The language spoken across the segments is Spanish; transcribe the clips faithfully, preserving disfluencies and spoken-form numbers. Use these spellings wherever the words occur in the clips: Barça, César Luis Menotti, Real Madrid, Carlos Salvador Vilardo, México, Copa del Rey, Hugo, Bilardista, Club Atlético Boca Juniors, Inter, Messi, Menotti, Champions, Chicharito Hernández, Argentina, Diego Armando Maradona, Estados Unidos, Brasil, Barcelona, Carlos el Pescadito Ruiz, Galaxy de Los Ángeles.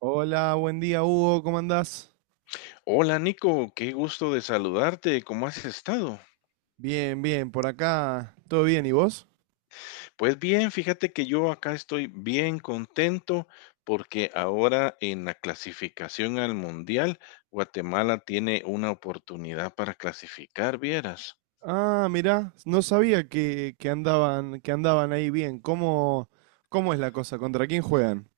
Hola, buen día, Hugo, ¿cómo andás? Hola Nico, qué gusto de saludarte, ¿cómo has estado? Bien, bien, por acá, ¿todo bien? ¿Y vos? Pues bien, fíjate que yo acá estoy bien contento porque ahora en la clasificación al mundial, Guatemala tiene una oportunidad para clasificar, vieras. Ah, mirá, no sabía que, que andaban, que andaban ahí bien. ¿Cómo, cómo es la cosa? ¿Contra quién juegan?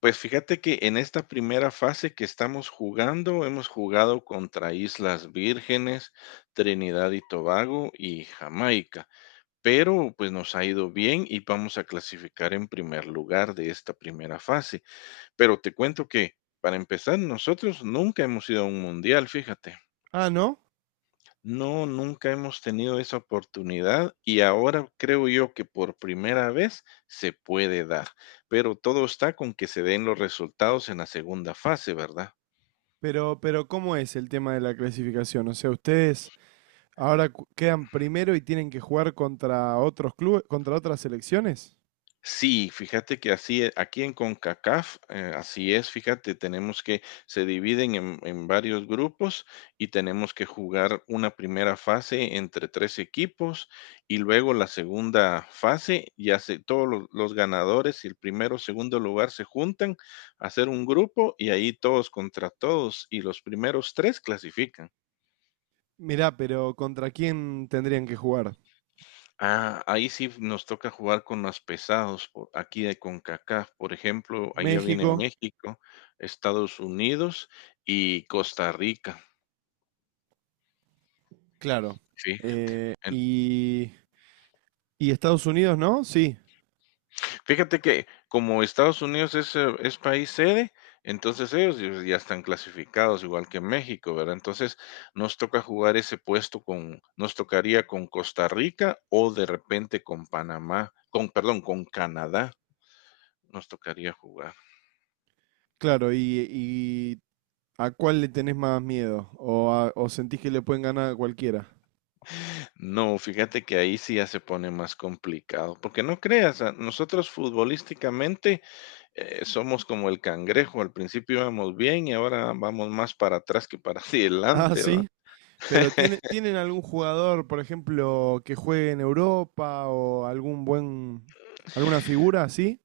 Pues fíjate que en esta primera fase que estamos jugando, hemos jugado contra Islas Vírgenes, Trinidad y Tobago y Jamaica. Pero pues nos ha ido bien y vamos a clasificar en primer lugar de esta primera fase. Pero te cuento que, para empezar, nosotros nunca hemos ido a un mundial, fíjate. Ah, ¿no? No, nunca hemos tenido esa oportunidad y ahora creo yo que por primera vez se puede dar, pero todo está con que se den los resultados en la segunda fase, ¿verdad? Pero, pero ¿cómo es el tema de la clasificación? O sea, ustedes ahora cu- quedan primero y tienen que jugar contra otros clubes, contra otras selecciones. Sí, fíjate que así e aquí en CONCACAF, eh, así es, fíjate, tenemos que se dividen en en varios grupos y tenemos que jugar una primera fase entre tres equipos y luego la segunda fase, ya se todos los los ganadores y el primero, segundo lugar se juntan a hacer un grupo y ahí todos contra todos, y los primeros tres clasifican. Mirá, pero ¿contra quién tendrían que jugar? Ah, ahí sí nos toca jugar con más pesados, po- aquí de CONCACAF, por ejemplo, allá viene México, México, Estados Unidos y Costa Rica. claro. Sí. Eh, en- y, y Estados Unidos, ¿no? Sí. Fíjate que como Estados Unidos es, eh, es país sede, entonces ellos ya ya están clasificados igual que México, ¿verdad? Entonces nos toca jugar ese puesto con, nos tocaría con Costa Rica o de repente con Panamá, con, perdón, con Canadá nos tocaría jugar. Claro, y, y ¿a cuál le tenés más miedo? ¿O, a- o sentís que le pueden ganar a cualquiera? No, fíjate que ahí sí ya se pone más complicado, porque no creas, a- nosotros futbolísticamente eh, somos como el cangrejo, al principio íbamos bien y ahora vamos más para atrás que para Ah, adelante, ¿va? sí. Pero tiene, ¿tienen algún jugador, por ejemplo, que juegue en Europa o algún buen, alguna figura así?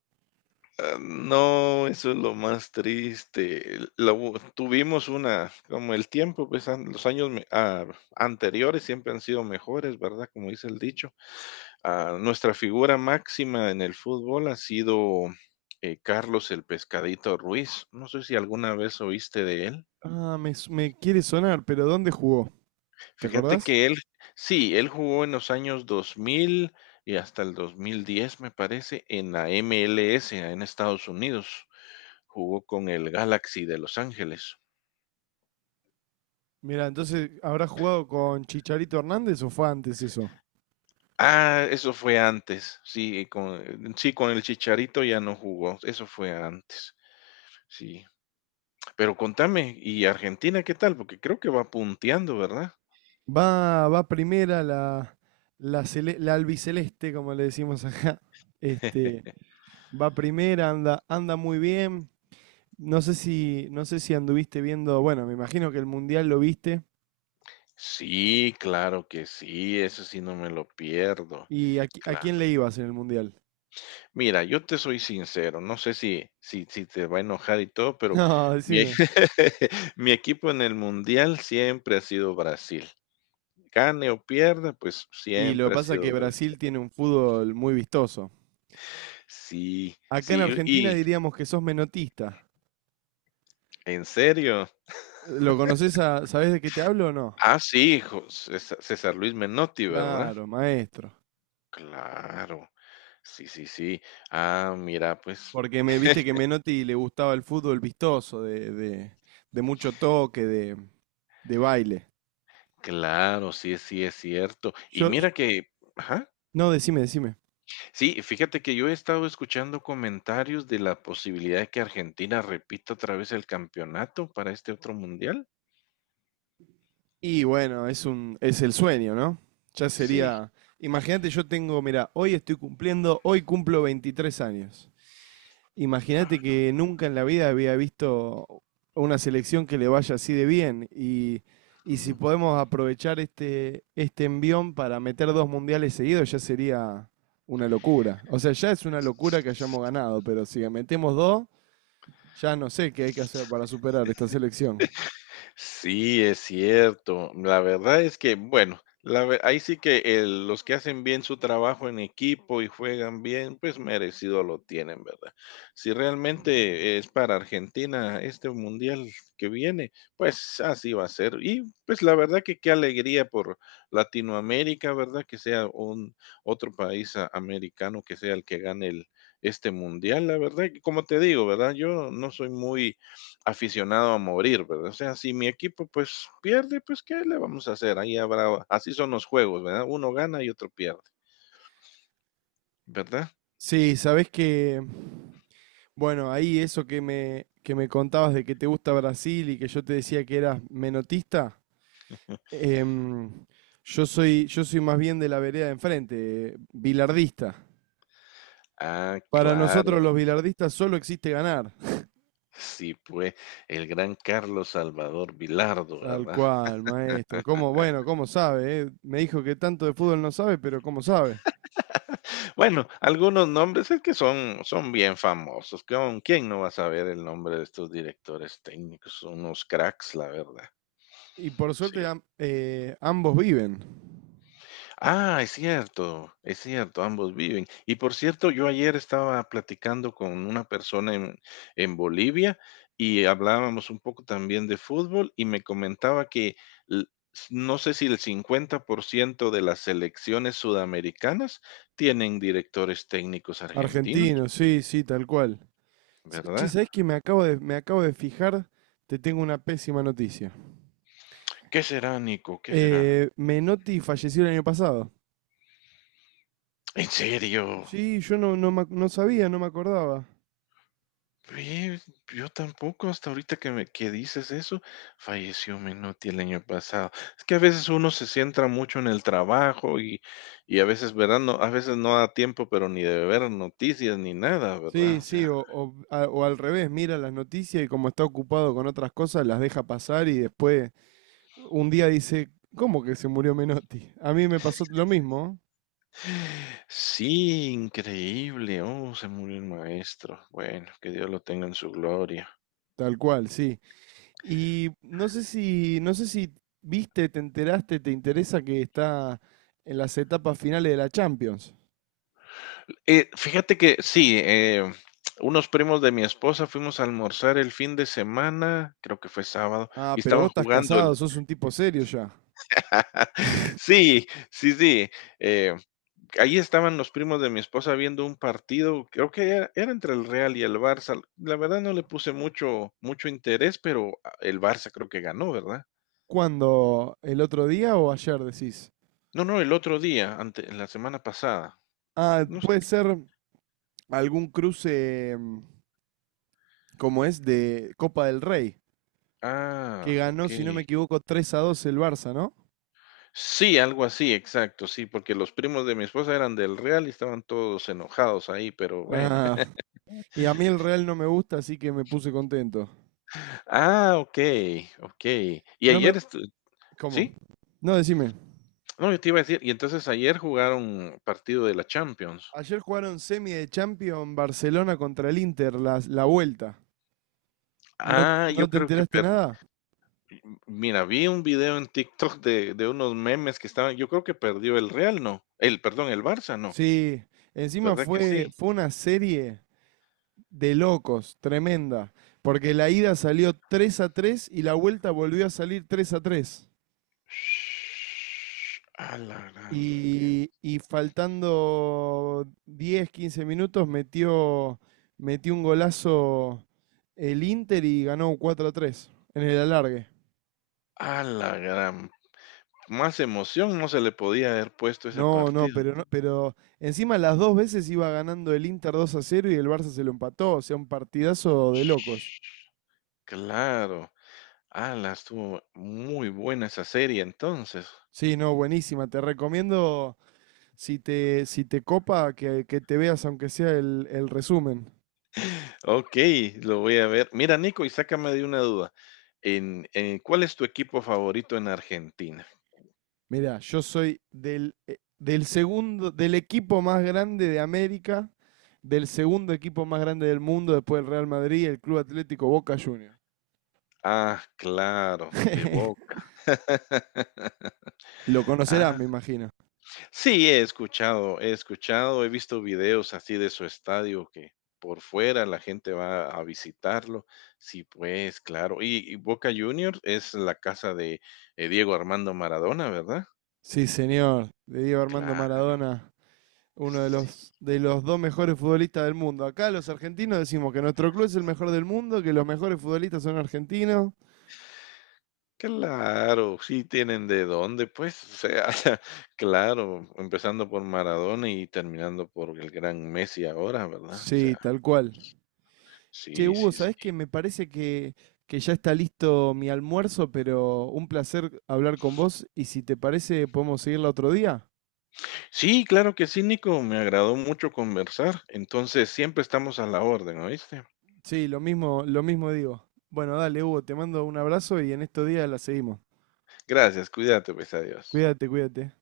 Ah, no, eso es lo más triste. El- la u- tuvimos una, como el tiempo, pues an- los años me- ah, anteriores siempre han sido mejores, ¿verdad? Como dice el dicho. Ah, nuestra figura máxima en el fútbol ha sido eh, Carlos el Pescadito Ruiz. No sé si alguna vez oíste de él. Ah, me, su- me quiere sonar, pero ¿dónde jugó? ¿Te Fíjate acordás? que él, sí, él jugó en los años dos mil y hasta el dos mil diez, me parece, en la M L S en Estados Unidos. Jugó con el Galaxy de Los Ángeles. Mira, entonces, ¿habrá jugado con Chicharito Hernández o fue antes eso? Ah, eso fue antes. Sí, con, sí, con el Chicharito ya no jugó. Eso fue antes. Sí. Pero contame, ¿y Argentina qué tal? Porque creo que va punteando, ¿verdad? Va, va primera la, la, cele- la albiceleste, como le decimos acá. Este, Va primera, anda, anda muy bien. No sé si, no sé si anduviste viendo, bueno, me imagino que el Mundial lo viste. Sí, claro que sí, eso sí no me lo pierdo. ¿Y a, qui- a Claro. quién le ibas en el Mundial? Mira, yo te soy sincero, no sé si si si te va a enojar y todo, pero No, mi decime. mi equipo en el mundial siempre ha sido Brasil. Gane o pierda, pues Y lo que siempre ha pasa es sido que Brasil. Brasil tiene un fútbol muy vistoso. Sí, Acá en sí, Argentina y diríamos que sos menotista. ¿en serio? ¿Lo conoces a, sabés de qué te hablo o no? Ah, sí, jo César César Luis Menotti, ¿verdad? Claro, maestro. Claro. Sí, sí, sí. Ah, mira, pues Porque me viste que Menotti le gustaba el fútbol vistoso, de, de, de mucho toque, de, de baile. claro, sí, sí es cierto. Y Yo, yo- mira que, ajá, no, decime, decime. sí, fíjate que yo he estado escuchando comentarios de la posibilidad de que Argentina repita otra vez el campeonato para este otro mundial. Y bueno, es un, es el sueño, ¿no? Ya Sí. sería. Imagínate, yo tengo, mira, hoy estoy cumpliendo, hoy cumplo veintitrés años. Imagínate que nunca en la vida había visto una selección que le vaya así de bien. Y, y si Ujú. podemos aprovechar este, este envión para meter dos mundiales seguidos, ya sería una locura. O sea, ya es una locura que hayamos ganado, pero si metemos dos, ya no sé qué hay que hacer para superar esta selección. Sí, es cierto. La verdad es que, bueno, la ve- ahí sí que el- los que hacen bien su trabajo en equipo y juegan bien, pues merecido lo tienen, ¿verdad? Si realmente es para Argentina este mundial que viene, pues así va a ser. Y pues la verdad que qué alegría por Latinoamérica, ¿verdad? Que sea un otro país a- americano que sea el que gane el, este mundial, la verdad. Que Como te digo, ¿verdad? Yo no soy muy aficionado a morir, ¿verdad? O sea, si mi equipo pues pierde, pues ¿qué le vamos a hacer? Ahí habrá, así son los juegos, ¿verdad? Uno gana y otro pierde, ¿verdad? Sí, sabés que bueno, ahí eso que me, que me contabas de que te gusta Brasil y que yo te decía que eras menotista, em, yo soy, yo soy más bien de la vereda de enfrente, eh, bilardista. Ah, Para nosotros claro. los bilardistas solo existe ganar. Sí, pues el gran Carlos Salvador Vilardo, Tal ¿verdad? cual, maestro. ¿Cómo? Bueno, ¿cómo sabe, eh? Me dijo que tanto de fútbol no sabe, pero ¿cómo sabe? Bueno, algunos nombres es que son, son bien famosos. ¿Con quién no va a saber el nombre de estos directores técnicos? Son unos cracks, la verdad. Y por Sí. suerte am- eh, ambos viven. Ah, es cierto, es cierto, ambos viven. Y por cierto, yo ayer estaba platicando con una persona en, en Bolivia y hablábamos un poco también de fútbol y me comentaba que l- s- no sé si el cincuenta por ciento de las selecciones sudamericanas tienen directores técnicos argentinos, Argentinos, sí, sí, tal cual. Sa- Che, ¿verdad? ¿sabés que me acabo de, me acabo de fijar? Te tengo una pésima noticia. ¿Qué será, Nico? ¿Qué será? Eh, Menotti falleció el año pasado. ¿En serio? Sí, yo no, no, me ac- no sabía, no me acordaba. Oye, yo tampoco, hasta ahorita que me que dices eso, falleció Menotti el año pasado. Es que a veces uno se centra mucho en el trabajo y y a veces, ¿verdad? No, a veces no da tiempo, pero ni de ver noticias ni nada, Sí, ¿verdad? O sí, sea, o, o a- o al revés, mira las noticias y como está ocupado con otras cosas, las deja pasar y después un día dice, ¿cómo que se murió Menotti? A mí me pasó lo mismo, sí, increíble. Oh, se murió el maestro. Bueno, que Dios lo tenga en su gloria. tal cual, sí. Y no sé si, no sé si viste, te enteraste, te interesa que está en las etapas finales de la Champions. Eh, fíjate que sí, eh, unos primos de mi esposa fuimos a almorzar el fin de semana, creo que fue sábado, Ah, y pero vos estaban estás jugando casado, sos un tipo serio ya. sí, sí, sí. Eh, Ahí estaban los primos de mi esposa viendo un partido, creo que era, era entre el Real y el Barça. La verdad no le puse mucho, mucho interés, pero ah, el Barça creo que ganó, ¿verdad? ¿Cuándo? ¿El otro día o ayer decís? No, no, el otro día, ante, la semana pasada. Ah, No sé. puede qué- ser algún cruce mm, como es de Copa del Rey, que Ah, ganó, ok. si no me equivoco, tres a dos el Barça, ¿no? Sí, algo así, exacto, sí, porque los primos de mi esposa eran del Real y estaban todos enojados ahí, pero bueno. Ah, y a mí el Real no me gusta, así que me puse contento. Ah, ok, ok. Y No me... ayer estu- ¿Cómo? ¿Sí? No, decime. No, yo te iba a decir, y entonces ayer jugaron partido de la Champions. Ayer jugaron semi de Champions Barcelona contra el Inter, la, la vuelta. ¿No, Ah, yo no te creo que enteraste per- nada? Mira, vi un video en TikTok de, de unos memes que estaban. Yo creo que perdió el Real, ¿no? El, perdón, el Barça, ¿no? Sí, encima ¿Verdad que fue, sí? fue una serie de locos, tremenda. Porque la ida salió tres a tres y la vuelta volvió a salir tres a tres. Shhh, a la gran, Y, y faltando diez quince minutos metió, metió un golazo el Inter y ganó cuatro a tres en el alargue. a la gran. Más emoción no se le podía haber puesto ese No, no, partido. pero no, ento- pero encima las dos veces iba ganando el Inter dos a cero y el Barça se lo empató, o sea, un partidazo de locos. Shhh, claro. Ala, estuvo muy buena esa serie entonces. Sí, no, buenísima, te recomiendo si te, si te copa, que, que te veas aunque sea el, el resumen. Ok, lo voy a ver. Mira, Nico, y sácame de una duda. En, en- ¿cuál es tu equipo favorito en Argentina? Mirá, yo soy del, eh, del segundo, del equipo más grande de América, del segundo equipo más grande del mundo después del Real Madrid, el Club Atlético Boca Juniors. Ah, claro, de Boca. Lo conocerás, Ah, me imagino. sí, he escuchado, he escuchado, he visto videos así de su estadio que por fuera la gente va a visitarlo. Sí, pues, claro. Y, y Boca Juniors es la casa de eh, Diego Armando Maradona, ¿verdad? Sí, señor, de Diego Armando Claro, Maradona, uno de sí. los, de los dos mejores futbolistas del mundo. Acá los argentinos decimos que nuestro club es el mejor del mundo, que los mejores futbolistas son argentinos. Claro, sí tienen de dónde, pues, o sea, claro, empezando por Maradona y terminando por el gran Messi ahora, ¿verdad? O Sí, sea, tal cual. Che, sí, Hugo, sí, sí. ¿sabés que me parece que, que ya está listo mi almuerzo, pero un placer hablar con vos y si te parece podemos seguirla otro día? Sí, claro que sí, Nico, me agradó mucho conversar. Entonces, siempre estamos a la orden, ¿oíste? Sí, lo mismo, lo mismo digo. Bueno, dale, Hugo, te mando un abrazo y en estos días la seguimos. Gracias, cuídate, pues, adiós. Cuídate, cuídate.